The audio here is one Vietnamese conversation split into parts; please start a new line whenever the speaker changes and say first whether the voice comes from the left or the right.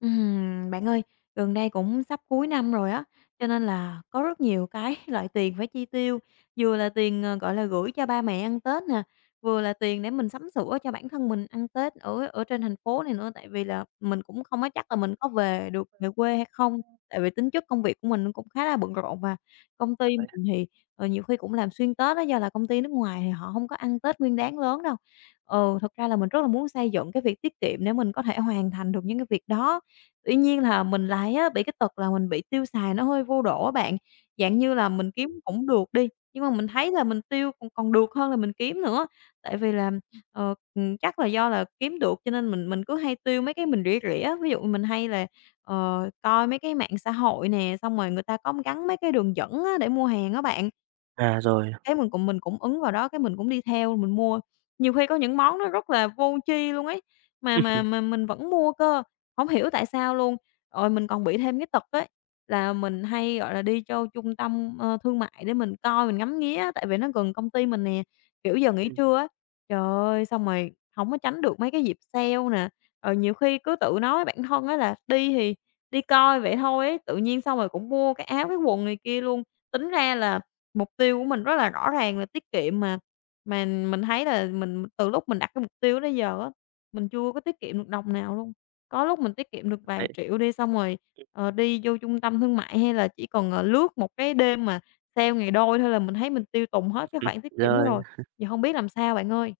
left: Bạn ơi, gần đây cũng sắp cuối năm rồi á, cho nên là có rất nhiều cái loại tiền phải chi tiêu, vừa là tiền, gọi là, gửi cho ba mẹ ăn Tết nè, vừa là tiền để mình sắm sửa cho bản thân mình ăn Tết ở ở trên thành phố này nữa. Tại vì là mình cũng không có chắc là mình có về được về quê hay không, tại vì tính chất công việc của mình nó cũng khá là bận rộn và công ty
right: Rồi.
left: mình thì, nhiều khi cũng làm xuyên Tết đó do là công ty nước ngoài thì họ không có ăn Tết Nguyên đán lớn đâu. Ừ, thực ra là mình rất là muốn xây dựng cái việc tiết kiệm để mình có thể hoàn thành được những cái việc đó. Tuy nhiên là mình lại á bị cái tật là mình bị tiêu xài nó hơi vô độ á bạn. Dạng như là mình kiếm cũng được đi, nhưng mà mình thấy là mình tiêu còn còn được hơn là mình kiếm nữa. Tại vì là, chắc là do là kiếm được cho nên mình cứ hay tiêu mấy cái mình rỉa rỉa á. Ví dụ mình hay là, coi mấy cái mạng xã hội nè, xong rồi người ta có gắn mấy cái đường dẫn á để mua hàng á bạn.
right: À, rồi.
left: Cái mình cũng ứng vào đó, cái mình cũng đi theo mình mua. Nhiều khi có những món nó rất là vô tri luôn ấy, mà mình vẫn mua cơ, hổng hiểu tại sao luôn. Rồi mình còn bị thêm cái tật ấy, là mình hay, gọi là, đi cho trung tâm, thương mại để mình coi, mình ngắm nghía tại vì nó gần công ty mình nè. Kiểu, giờ nghỉ
right: Ừm.
left: trưa á, trời ơi, xong rồi hổng có tránh được mấy cái dịp sale nè, rồi nhiều khi cứ tự nói với bản thân á là đi thì đi coi vậy thôi ấy, tự nhiên xong rồi cũng mua cái áo, cái quần này kia luôn. Tính ra là mục tiêu của mình rất là rõ ràng là tiết kiệm mà mình thấy là mình từ lúc mình đặt cái mục tiêu đến giờ á, mình chưa có tiết kiệm được đồng nào luôn. Có lúc mình tiết kiệm được vài
right: Đấy,
left: triệu đi, xong rồi, đi vô trung tâm thương mại hay là chỉ còn lướt một cái đêm mà sale ngày đôi thôi là mình thấy mình tiêu tùng hết cái khoản tiết kiệm đó
right: rồi.
left: rồi, giờ không biết làm sao bạn ơi.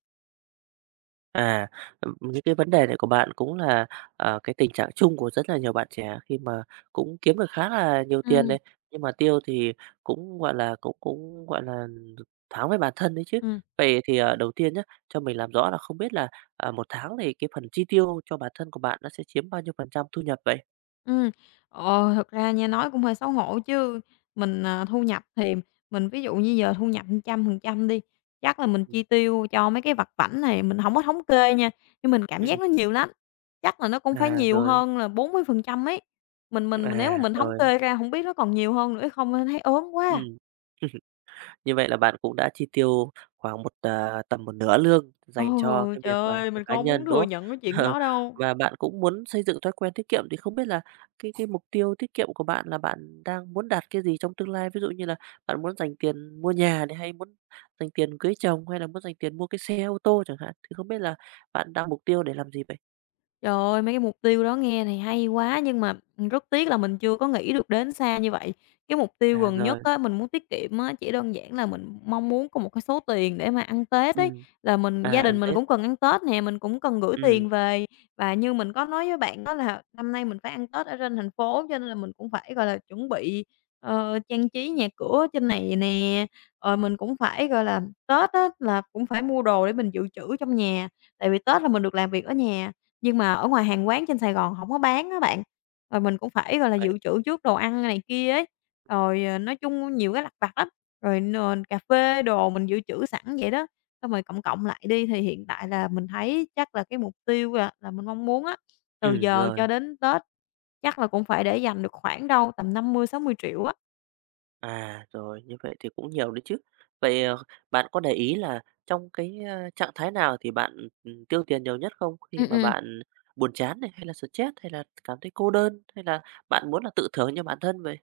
right: À, những cái vấn đề này của bạn cũng là, cái tình trạng chung của rất là nhiều bạn trẻ khi mà cũng kiếm được khá là nhiều tiền
left: Ừm,
right: đấy nhưng mà tiêu thì cũng, gọi là, cũng cũng, gọi là, tháng với bản thân đấy chứ.
left: ừm.
right: Vậy thì, đầu tiên nhé cho mình làm rõ là không biết là, 1 tháng thì cái phần chi tiêu cho bản thân của bạn nó sẽ chiếm bao nhiêu phần trăm thu nhập vậy?
left: Ừm, thật ra nha, nói cũng hơi xấu hổ chứ, mình, à, thu nhập thì mình ví dụ như giờ thu nhập 100% đi, chắc là mình
right: Ừm,
left: chi tiêu cho mấy cái vặt vãnh này, mình không có thống kê nha, nhưng mình cảm giác
right: ừm,
left: nó nhiều lắm, chắc là nó cũng phải
right: à,
left: nhiều
right: rồi,
left: hơn là 40% ấy. Mình nếu
right: à,
left: mà mình thống
right: rồi,
left: kê ra không biết nó còn nhiều hơn nữa hay không, nên thấy ớn quá.
right: ừm. Như vậy là bạn cũng đã chi tiêu khoảng một, tầm một nửa lương
left: Ừ,
right: dành cho cái
left: trời
right: việc là
left: ơi,
right: cho
left: mình
right: cá
left: không muốn
right: nhân, đúng
left: thừa
right: không?
left: nhận cái chuyện đó đâu.
right: Và bạn cũng muốn xây dựng thói quen tiết kiệm thì không biết là cái mục tiêu tiết kiệm của bạn là bạn đang muốn đạt cái gì trong tương lai? Ví dụ như là bạn muốn dành tiền mua nhà này, hay muốn dành tiền cưới chồng, hay là muốn dành tiền mua cái xe ô tô chẳng hạn? Thì không biết là bạn đặt mục tiêu để làm gì vậy?
left: Trời ơi, mấy cái mục tiêu đó nghe thì hay quá nhưng mà, rất tiếc là mình chưa có nghĩ được đến xa như vậy. Cái mục tiêu
right: À,
left: gần nhất
right: rồi,
left: á, mình muốn tiết kiệm á, chỉ đơn giản là mình mong muốn có một cái số tiền để mà ăn Tết ấy,
right: ừm,
left: là mình
right: à,
left: gia
right: ăn
left: đình mình
right: Tết,
left: cũng cần ăn Tết nè, mình cũng cần gửi
right: ừm,
left: tiền về. Và như mình có nói với bạn đó là năm nay mình phải ăn Tết ở trên thành phố, cho nên là mình cũng phải, gọi là, chuẩn bị, trang trí nhà cửa trên này nè, rồi mình cũng phải, gọi là, Tết á là cũng phải mua đồ để mình dự trữ trong nhà, tại vì Tết là mình được làm việc ở nhà. Nhưng mà ở ngoài hàng quán trên Sài Gòn hổng có bán á bạn, rồi mình cũng phải, gọi là,
right: vậy
left: dự trữ trước đồ ăn này kia ấy, rồi, nói chung nhiều cái lặt vặt lắm, rồi n cà phê đồ mình dự trữ sẵn vậy đó. Xong rồi cộng cộng lại đi thì hiện tại là mình thấy chắc là cái mục tiêu là mình mong muốn á, từ giờ cho
right: rồi.
left: đến Tết chắc là cũng phải để dành được khoảng đâu tầm 50-60 triệu á.
right: À, rồi, như vậy thì cũng nhiều đấy chứ. Vậy, bạn có để ý là trong cái, trạng thái nào thì bạn, tiêu tiền nhiều nhất không? Khi
left: Ừm,
right: mà
left: ừm.
right: bạn buồn chán này, hay là stress, hay là cảm thấy cô đơn, hay là bạn muốn là tự thưởng cho bản thân vậy?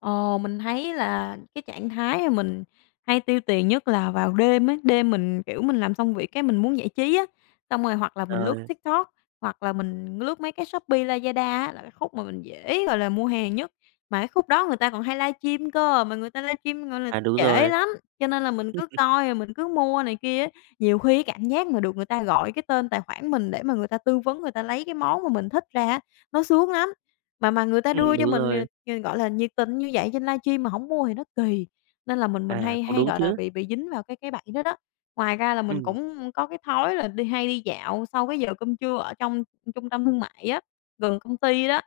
left: Ờ, mình thấy là cái trạng thái mà mình hay tiêu tiền nhất là vào đêm ấy, đêm mình, kiểu, mình làm xong việc cái mình muốn giải trí á, xong rồi hoặc là mình lướt
right: Rồi,
left: TikTok, hoặc là mình lướt mấy cái Shopee, Lazada á, là cái khúc mà mình dễ, gọi là, mua hàng nhất. Mà cái khúc đó người ta còn hay livestream cơ, mà người ta livestream, gọi là,
right: à, đúng
left: trễ
right: rồi,
left: lắm, cho nên là mình cứ coi rồi mình cứ mua này kia á. Nhiều khi cái cảm giác mà được người ta gọi cái tên tài khoản mình để mà người ta tư vấn, người ta lấy cái món mà mình thích ra á, nó sướng lắm. Mà người ta đưa cho
right: đúng
left: mình,
right: rồi,
left: gọi là, nhiệt tình như vậy trên livestream mà hổng mua thì nó kỳ, nên là mình
right: à,
left: hay
right: cũng
left: hay,
right: đúng
left: gọi là,
right: chứ,
left: bị dính vào cái bẫy đó đó. Ngoài ra là mình
right: ừm,
left: cũng có cái thói là đi hay đi dạo sau cái giờ cơm trưa ở trong trung tâm thương mại á, gần công ty đó.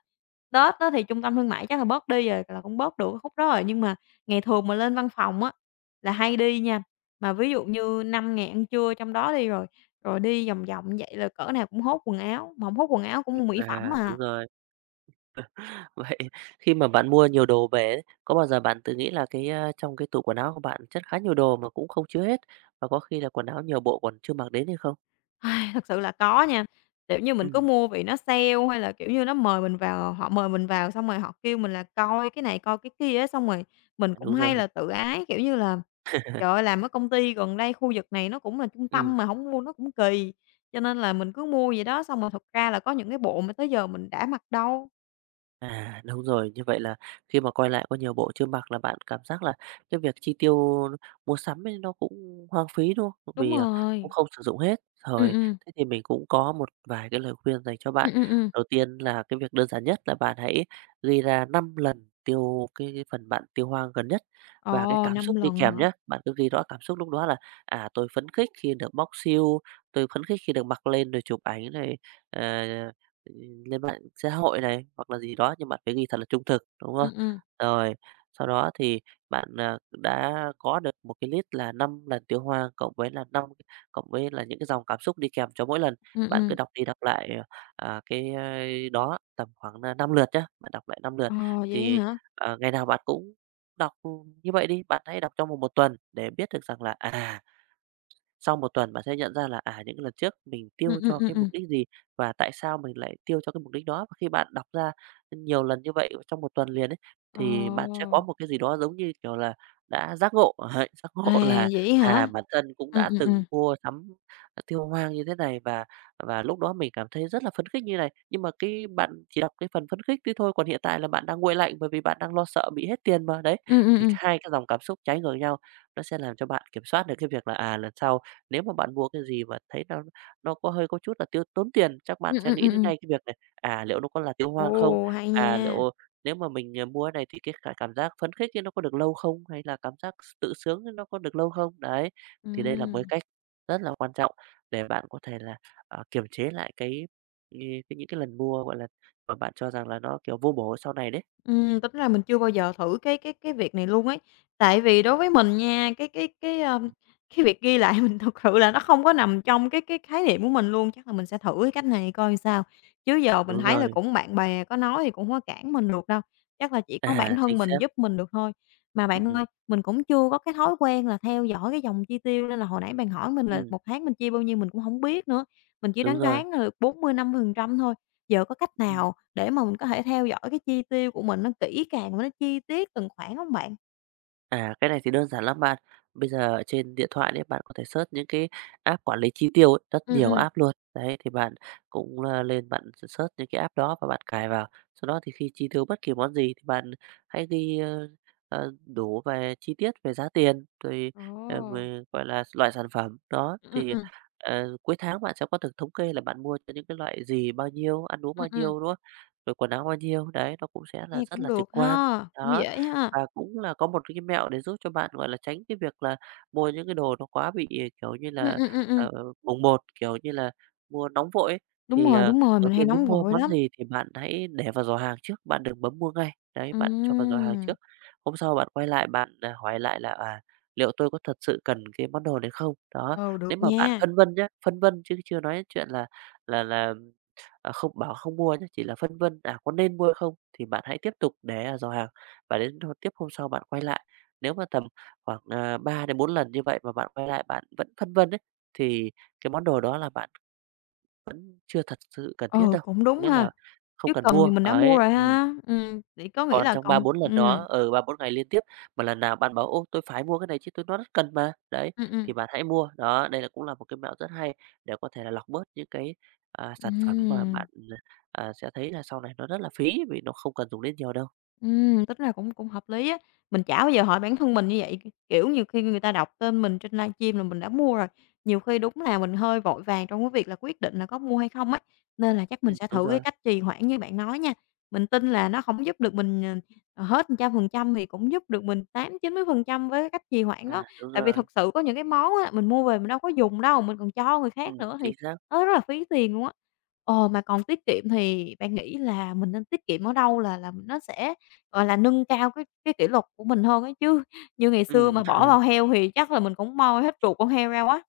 left: Tết á thì trung tâm thương mại chắc là bớt đi rồi, là cũng bớt được cái khúc đó rồi, nhưng mà ngày thường mà lên văn phòng á là hay đi nha, mà ví dụ như 5 ngày ăn trưa trong đó đi rồi, rồi đi vòng vòng như vậy là cỡ nào cũng hốt quần áo, mà hổng hốt quần áo cũng mua mỹ phẩm
right: à, đúng
left: à.
right: rồi. Vậy khi mà bạn mua nhiều đồ về ấy, có bao giờ bạn tự nghĩ là cái, trong cái tủ quần áo của bạn chất khá nhiều đồ mà cũng không chứa hết, và có khi là quần áo nhiều bộ còn chưa mặc đến hay không?
left: Ai, thật sự là có nha, kiểu như, mình cứ
right: Ừm,
left: mua vì nó sale hay là, kiểu như, nó mời mình vào họ mời mình vào xong rồi họ kêu mình là coi cái này, coi cái kia á, xong rồi mình
right: à,
left: cũng
right: đúng
left: hay
right: rồi,
left: là tự ái, kiểu như là, trời ơi, làm ở công ty gần đây khu vực này nó cũng là trung
right: ừm.
left: tâm mà không mua nó cũng kỳ, cho nên là mình cứ mua vậy đó, xong rồi thật ra là có những cái bộ mà tới giờ mình đã mặc đâu.
right: À, đúng rồi, như vậy là khi mà quay lại có nhiều bộ chưa mặc là bạn cảm giác là cái việc chi tiêu mua sắm ấy nó cũng hoang phí, đúng không?
left: Đúng
right: Vì, cũng
left: rồi.
right: không sử dụng hết.
left: ừ
right: Rồi,
left: ừ
right: thế thì mình cũng có một vài cái lời khuyên dành cho bạn.
left: ừ ừ ừm.
right: Đầu tiên là cái việc đơn giản nhất là bạn hãy ghi ra 5 lần tiêu cái phần bạn tiêu hoang gần nhất và cái
left: Ồ,
right: cảm
left: năm
right: xúc đi
left: lần
right: kèm
left: hả?
right: nhé. Bạn cứ ghi rõ cảm xúc lúc đó là, tôi phấn khích khi được bóc siêu, tôi phấn khích khi được mặc lên rồi chụp ảnh này, ờ Ừ, lên mạng xã hội này, hoặc là gì đó, nhưng bạn phải ghi thật là trung thực, đúng không?
left: ừ ừ
right: Rồi, sau đó thì bạn, đã có được một cái list là 5 lần tiêu hoa cộng với là những cái dòng cảm xúc đi kèm cho mỗi lần.
left: ừ
right: Bạn
left: ừ
right: cứ đọc đi đọc lại, cái, đó tầm khoảng nà 5 lượt nhá, bạn đọc lại 5 lượt
left: Ồ, vậy
right: thì,
left: hả?
right: ngày nào bạn cũng đọc như vậy đi, bạn hãy đọc trong vòng 1 tuần để biết được rằng là, sau một tuần bạn sẽ nhận ra là, những cái lần trước mình
left: ừ
right: tiêu
left: ừ
right: cho
left: ừ
right: cái
left: ừ
right: mục đích gì và tại sao mình lại tiêu cho cái mục đích đó. Và khi bạn đọc ra nhiều lần như vậy trong một tuần liền ấy, thì bạn sẽ
left: Ồ.
right: có một cái gì đó giống như, kiểu là, đã giác ngộ, ấy, giác ngộ
left: À,
right: là,
left: vậy hả?
right: bản thân cũng
left: Ừm,
right: đã
left: ừm,
right: từng
left: ừm.
right: mua sắm, tiêu hoang như thế này và lúc đó mình cảm thấy rất là phấn khích như này. Nhưng mà cái bạn chỉ đọc cái phần phấn khích đấy thôi, còn hiện tại là bạn đang nguội lạnh bởi vì bạn đang lo sợ bị hết tiền mà, đấy.
left: Ừm, ừm,
right: Thì
left: ừm.
right: hai cái dòng cảm xúc trái ngược nhau nó sẽ làm cho bạn kiểm soát được cái việc là, lần sau nếu mà bạn mua cái gì mà thấy nó có hơi có chút là tiêu tốn tiền, chắc bạn
left: Ừm,
right: sẽ
left: ừm,
right: nghĩ
left: ừm,
right: đến
left: ừm.
right: ngay cái việc này, liệu nó có là tiêu hoang không?
left: Ồ, hay
right: À,
left: nha.
right: liệu nếu mà mình, mua cái này thì cái cả cảm giác phấn khích ấy nó có được lâu không? Hay là cảm giác tự sướng ấy nó có được lâu không? Đấy, thì đây là một cái
left: Ừm.
right: cách rất là quan trọng để bạn có thể là, kiềm chế lại cái những cái lần mua, gọi là, mà bạn cho rằng là nó, kiểu, vô bổ sau này đấy.
left: Tính ra mình chưa bao giờ thử cái việc này luôn ấy. Tại vì đối với mình nha, cái
right: Ừm,
left: cái việc ghi lại mình thực sự là nó không có nằm trong cái khái niệm của mình luôn. Chắc là mình sẽ thử cái cách này coi sao, chứ giờ mình
right: đúng
left: thấy là
right: rồi,
left: cũng bạn bè có nói thì cũng hông có cản mình được đâu, chắc là chỉ có bản
right: à,
left: thân
right: chính
left: mình
right: xác,
left: giúp mình được thôi. Mà bạn
right: ừm,
left: ơi, mình cũng chưa có cái thói quen là theo dõi cái dòng chi tiêu nên là hồi nãy bạn hỏi mình là
right: ừm,
left: một tháng mình chia bao nhiêu mình cũng không biết nữa, mình chỉ
right: đúng
left: đoán
right: rồi,
left: đoán là 45% thôi. Giờ có cách
right: ừm.
left: nào để mà mình có thể theo dõi cái chi tiêu của mình nó kỹ càng và nó chi tiết từng khoản hông bạn?
right: À, cái này thì đơn giản lắm bạn. Bây giờ ở trên điện thoại đấy bạn có thể search những cái app quản lý chi tiêu ấy, rất
left: Ừm,
right: nhiều
left: ừm.
right: app luôn. Đấy, thì bạn cũng là lên bạn search những cái app đó và bạn cài vào. Sau đó thì khi chi tiêu bất kỳ món gì thì bạn hãy ghi, đủ về chi tiết về giá tiền, rồi,
left: Ồ!
right: về, gọi là, loại sản phẩm. Đó,
left: Ừm,
right: thì,
left: ừm,
right: cuối tháng bạn sẽ có được thống kê là bạn mua cho những cái loại gì, bao nhiêu, ăn uống
left: ừm,
right: bao
left: ừm,
right: nhiêu, đúng không? Rồi quần áo bao nhiêu, đấy, nó cũng sẽ là
left: nghe
right: rất
left: cũng
right: là trực
left: được
right: quan.
left: ha, cũng
right: Đó.
left: dễ ha.
right: Và cũng là có một cái mẹo để giúp cho bạn, gọi là, tránh cái việc là mua những cái đồ nó quá bị, kiểu như
left: Ừm,
right: là,
left: ừm, ừm, ừm,
right: ờ, bồng bột, kiểu như là, mua nóng vội ấy. Thì,
left: đúng rồi,
right: đầu
left: mình hay
right: tiên
left: nóng
right: muốn mua
left: vội
right: món
left: lắm.
right: gì thì bạn hãy để vào giỏ hàng trước, bạn đừng bấm mua ngay. Đấy, bạn cho vào giỏ hàng
left: Ừm,
right: trước. Hôm sau bạn quay lại bạn, hỏi lại là "À, liệu tôi có thật sự cần cái món đồ này không?" Đó,
left: ừ, được
right: nếu mà bạn
left: nha,
right: phân vân nhá, phân vân chứ chưa nói chuyện là là là, không bảo không mua nhá, chỉ là phân vân, có nên mua hay không thì bạn hãy tiếp tục để ở giỏ hàng. Và đến hôm hôm sau bạn quay lại, nếu mà tầm khoảng, 3 đến 4 lần như vậy mà bạn quay lại bạn vẫn phân vân ấy, thì cái món đồ đó là bạn chưa thật sự cần thiết
left: ừ,
right: đâu,
left: cũng
right: có
left: đúng
right: nghĩa
left: ha,
right: là không
left: chứ
right: cần
left: cần thì
right: mua.
left: mình đã mua
right: Ấy,
left: rồi ha. Vậy có nghĩa
right: còn
left: là
right: trong 3
left: còn
right: 4 lần đó ở 3 4 ngày liên tiếp mà lần nào bạn bảo: "Ô, tôi phải mua cái này chứ, tôi nó rất cần mà." Đấy,
left: ừm, ừm,
right: thì bạn hãy mua. Đó, đây là cũng là một cái mẹo rất hay để có thể là lọc bớt những cái, sản phẩm mà
left: ừm.
right: bạn, sẽ thấy là sau này nó rất là phí vì nó không cần dùng đến nhiều đâu.
left: Tính ra cũng cũng hợp lý á. Mình chả bao giờ hỏi bản thân mình như vậy, kiểu, nhiều khi người ta đọc tên mình trên livestream là mình đã mua rồi. Nhiều khi đúng là mình hơi vội vàng trong cái việc là quyết định là có mua hay không á nên là chắc mình sẽ
right: Đúng
left: thử cái
right: rồi.
left: cách trì hoãn như bạn nói nha. Mình tin là nó không giúp được mình, hết 100% thì cũng giúp được mình 80-90% với cái cách trì hoãn đó.
right: À, đúng
left: Tại vì thật
right: rồi.
left: sự có những cái món á, mình mua về mình đâu có dùng đâu, mình còn cho người khác nữa thì
right: Chính xác.
left: nó rất là phí tiền luôn á. Ờ, mà còn tiết kiệm thì bạn nghĩ là mình nên tiết kiệm ở đâu là nó sẽ gọi là, nâng cao cái kỷ luật của mình hơn ấy, chứ như ngày xưa
right: Ừm,
left: mà bỏ vào heo thì chắc là mình cũng moi hết ruột con heo ra quá.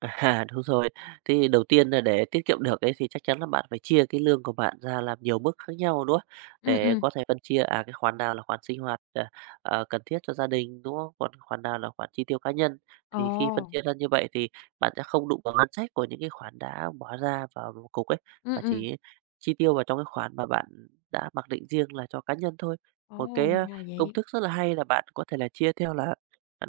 right: à, đúng rồi. Thì đầu tiên là để tiết kiệm được ấy thì chắc chắn là bạn phải chia cái lương của bạn ra làm nhiều mức khác nhau, đúng không?
left: Ừm,
right: Để
left: ừm.
right: có thể phân chia, cái khoản nào là khoản sinh hoạt, cần thiết cho gia đình, đúng không? Còn khoản nào là khoản chi tiêu cá nhân.
left: Ồ,
right: Thì khi phân chia ra như vậy thì bạn sẽ không đụng vào ngân sách của những cái khoản đã bỏ ra vào một cục ấy, mà
left: ừm.
right: chỉ chi tiêu vào trong cái khoản mà bạn đã mặc định riêng là cho cá nhân thôi. Một
left: Ồ,
right: cái,
left: thì ra là
right: công
left: vậy.
right: thức rất là hay là bạn có thể là chia theo là,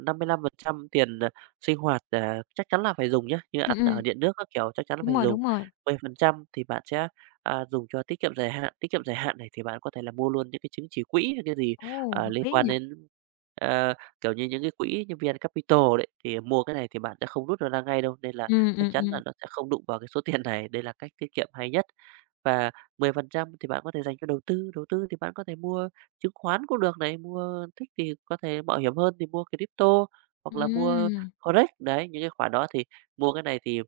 right: 55% tiền sinh hoạt, chắc chắn là phải dùng nhé. Như
left: Ừm,
right: ăn
left: ừm,
right: ở điện nước các kiểu chắc chắn là
left: đúng
right: phải
left: rồi,
right: dùng.
left: đúng rồi.
right: 10% thì bạn sẽ, dùng cho tiết kiệm dài hạn, tiết kiệm dài hạn này thì bạn có thể là mua luôn những cái chứng chỉ quỹ hay cái gì,
left: Ồ, hợp
right: liên
left: lý
right: quan
left: nhỉ?
right: đến, ờ, kiểu như, những cái quỹ như Vn Capital đấy, thì mua cái này thì bạn sẽ không rút được ra ngay đâu, nên là
left: Ừm,
right: chắc
left: ừm,
right: chắn
left: ừm.
right: là nó sẽ không đụng vào cái số tiền này. Đây là cách tiết kiệm hay nhất. Và 10% thì bạn có thể dành cho đầu tư thì bạn có thể mua chứng khoán cũng được này, mua thích thì có thể mạo hiểm hơn thì mua crypto hoặc là mua
left: Ừm.
right: Correct, đấy, những cái khoản đó thì mua cái này thì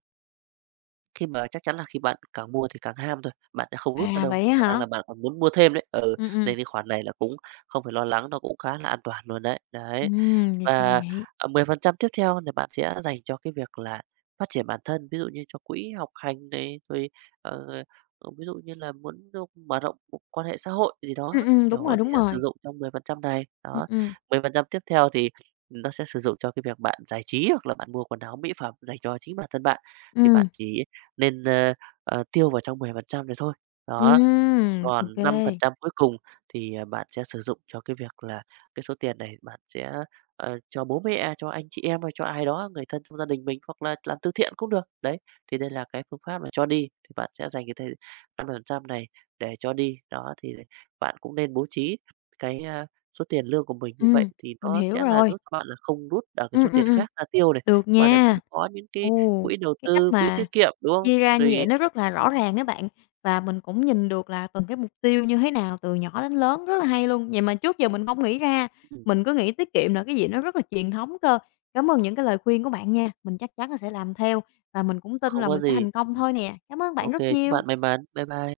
right: khi mà chắc chắn là khi bạn càng mua thì càng ham thôi, bạn sẽ không rút ra
left: À,
right: đâu,
left: vậy á
right: khả năng
left: hả?
right: là bạn còn muốn mua thêm đấy. Ừ,
left: Ừm, ừm.
right: nên cái khoản này là cũng không phải lo lắng, nó cũng khá là an toàn luôn đấy, đấy.
left: Thì ra là
right: Và,
left: vậy.
right: 10% tiếp theo thì bạn sẽ dành cho cái việc là phát triển bản thân, ví dụ như cho quỹ học hành này, rồi, ờ, ví dụ như là muốn mở rộng quan hệ xã hội gì đó,
left: Đúng
right: kiểu,
left: rồi,
right: thì
left: đúng
right: sẽ sử
left: rồi.
right: dụng trong 10% này.
left: Ừm,
right: Đó,
left: ừm.
right: 10% tiếp theo thì nó sẽ sử dụng cho cái việc bạn giải trí hoặc là bạn mua quần áo mỹ phẩm dành cho chính bản thân bạn, thì
left: Ừm,
right: bạn chỉ nên, tiêu vào trong 10% này thôi. Đó,
left: ô
right: còn năm
left: kê.
right: phần trăm cuối cùng thì, bạn sẽ sử dụng cho cái việc là cái số tiền này bạn sẽ, cho bố mẹ, cho anh chị em hay cho ai đó, người thân trong gia đình mình hoặc là làm từ thiện cũng được. Đấy, thì đây là cái phương pháp mà cho đi, thì bạn sẽ dành cái thời 5% này để cho đi. Đó, thì bạn cũng nên bố trí cái, số tiền lương của mình như
left: Ừm,
right: vậy thì
left: mình
right: nó
left: hiểu
right: sẽ là
left: rồi.
right: giúp cho bạn là không rút ở cái
left: Ừm,
right: số
left: ừm,
right: tiền
left: ừm,
right: khác ra tiêu này,
left: được
right: mà lại vẫn
left: nha.
right: có những
left: Ồ,
right: cái quỹ đầu
left: cái cách
right: tư, quỹ
left: mà
right: tiết kiệm, đúng không?
left: chia ra như vậy
right: Rồi
left: nó rất là rõ
right: ừm,
left: ràng á bạn, và mình cũng nhìn được là từng cái mục tiêu như thế nào từ nhỏ đến lớn, rất là hay luôn. Vậy mà trước giờ mình không nghĩ ra,
right: ừm,
left: mình cứ nghĩ tiết kiệm là cái gì nó rất là truyền thống cơ. Cảm ơn những cái lời khuyên của bạn nha, mình chắc chắn là sẽ làm theo và mình cũng tin
right: không
left: là
right: có
left: mình sẽ
right: gì.
left: thành công thôi nè. Cảm ơn bạn
right: OK,
left: rất
right: chúc
left: nhiều.
right: bạn may mắn. Bye bye.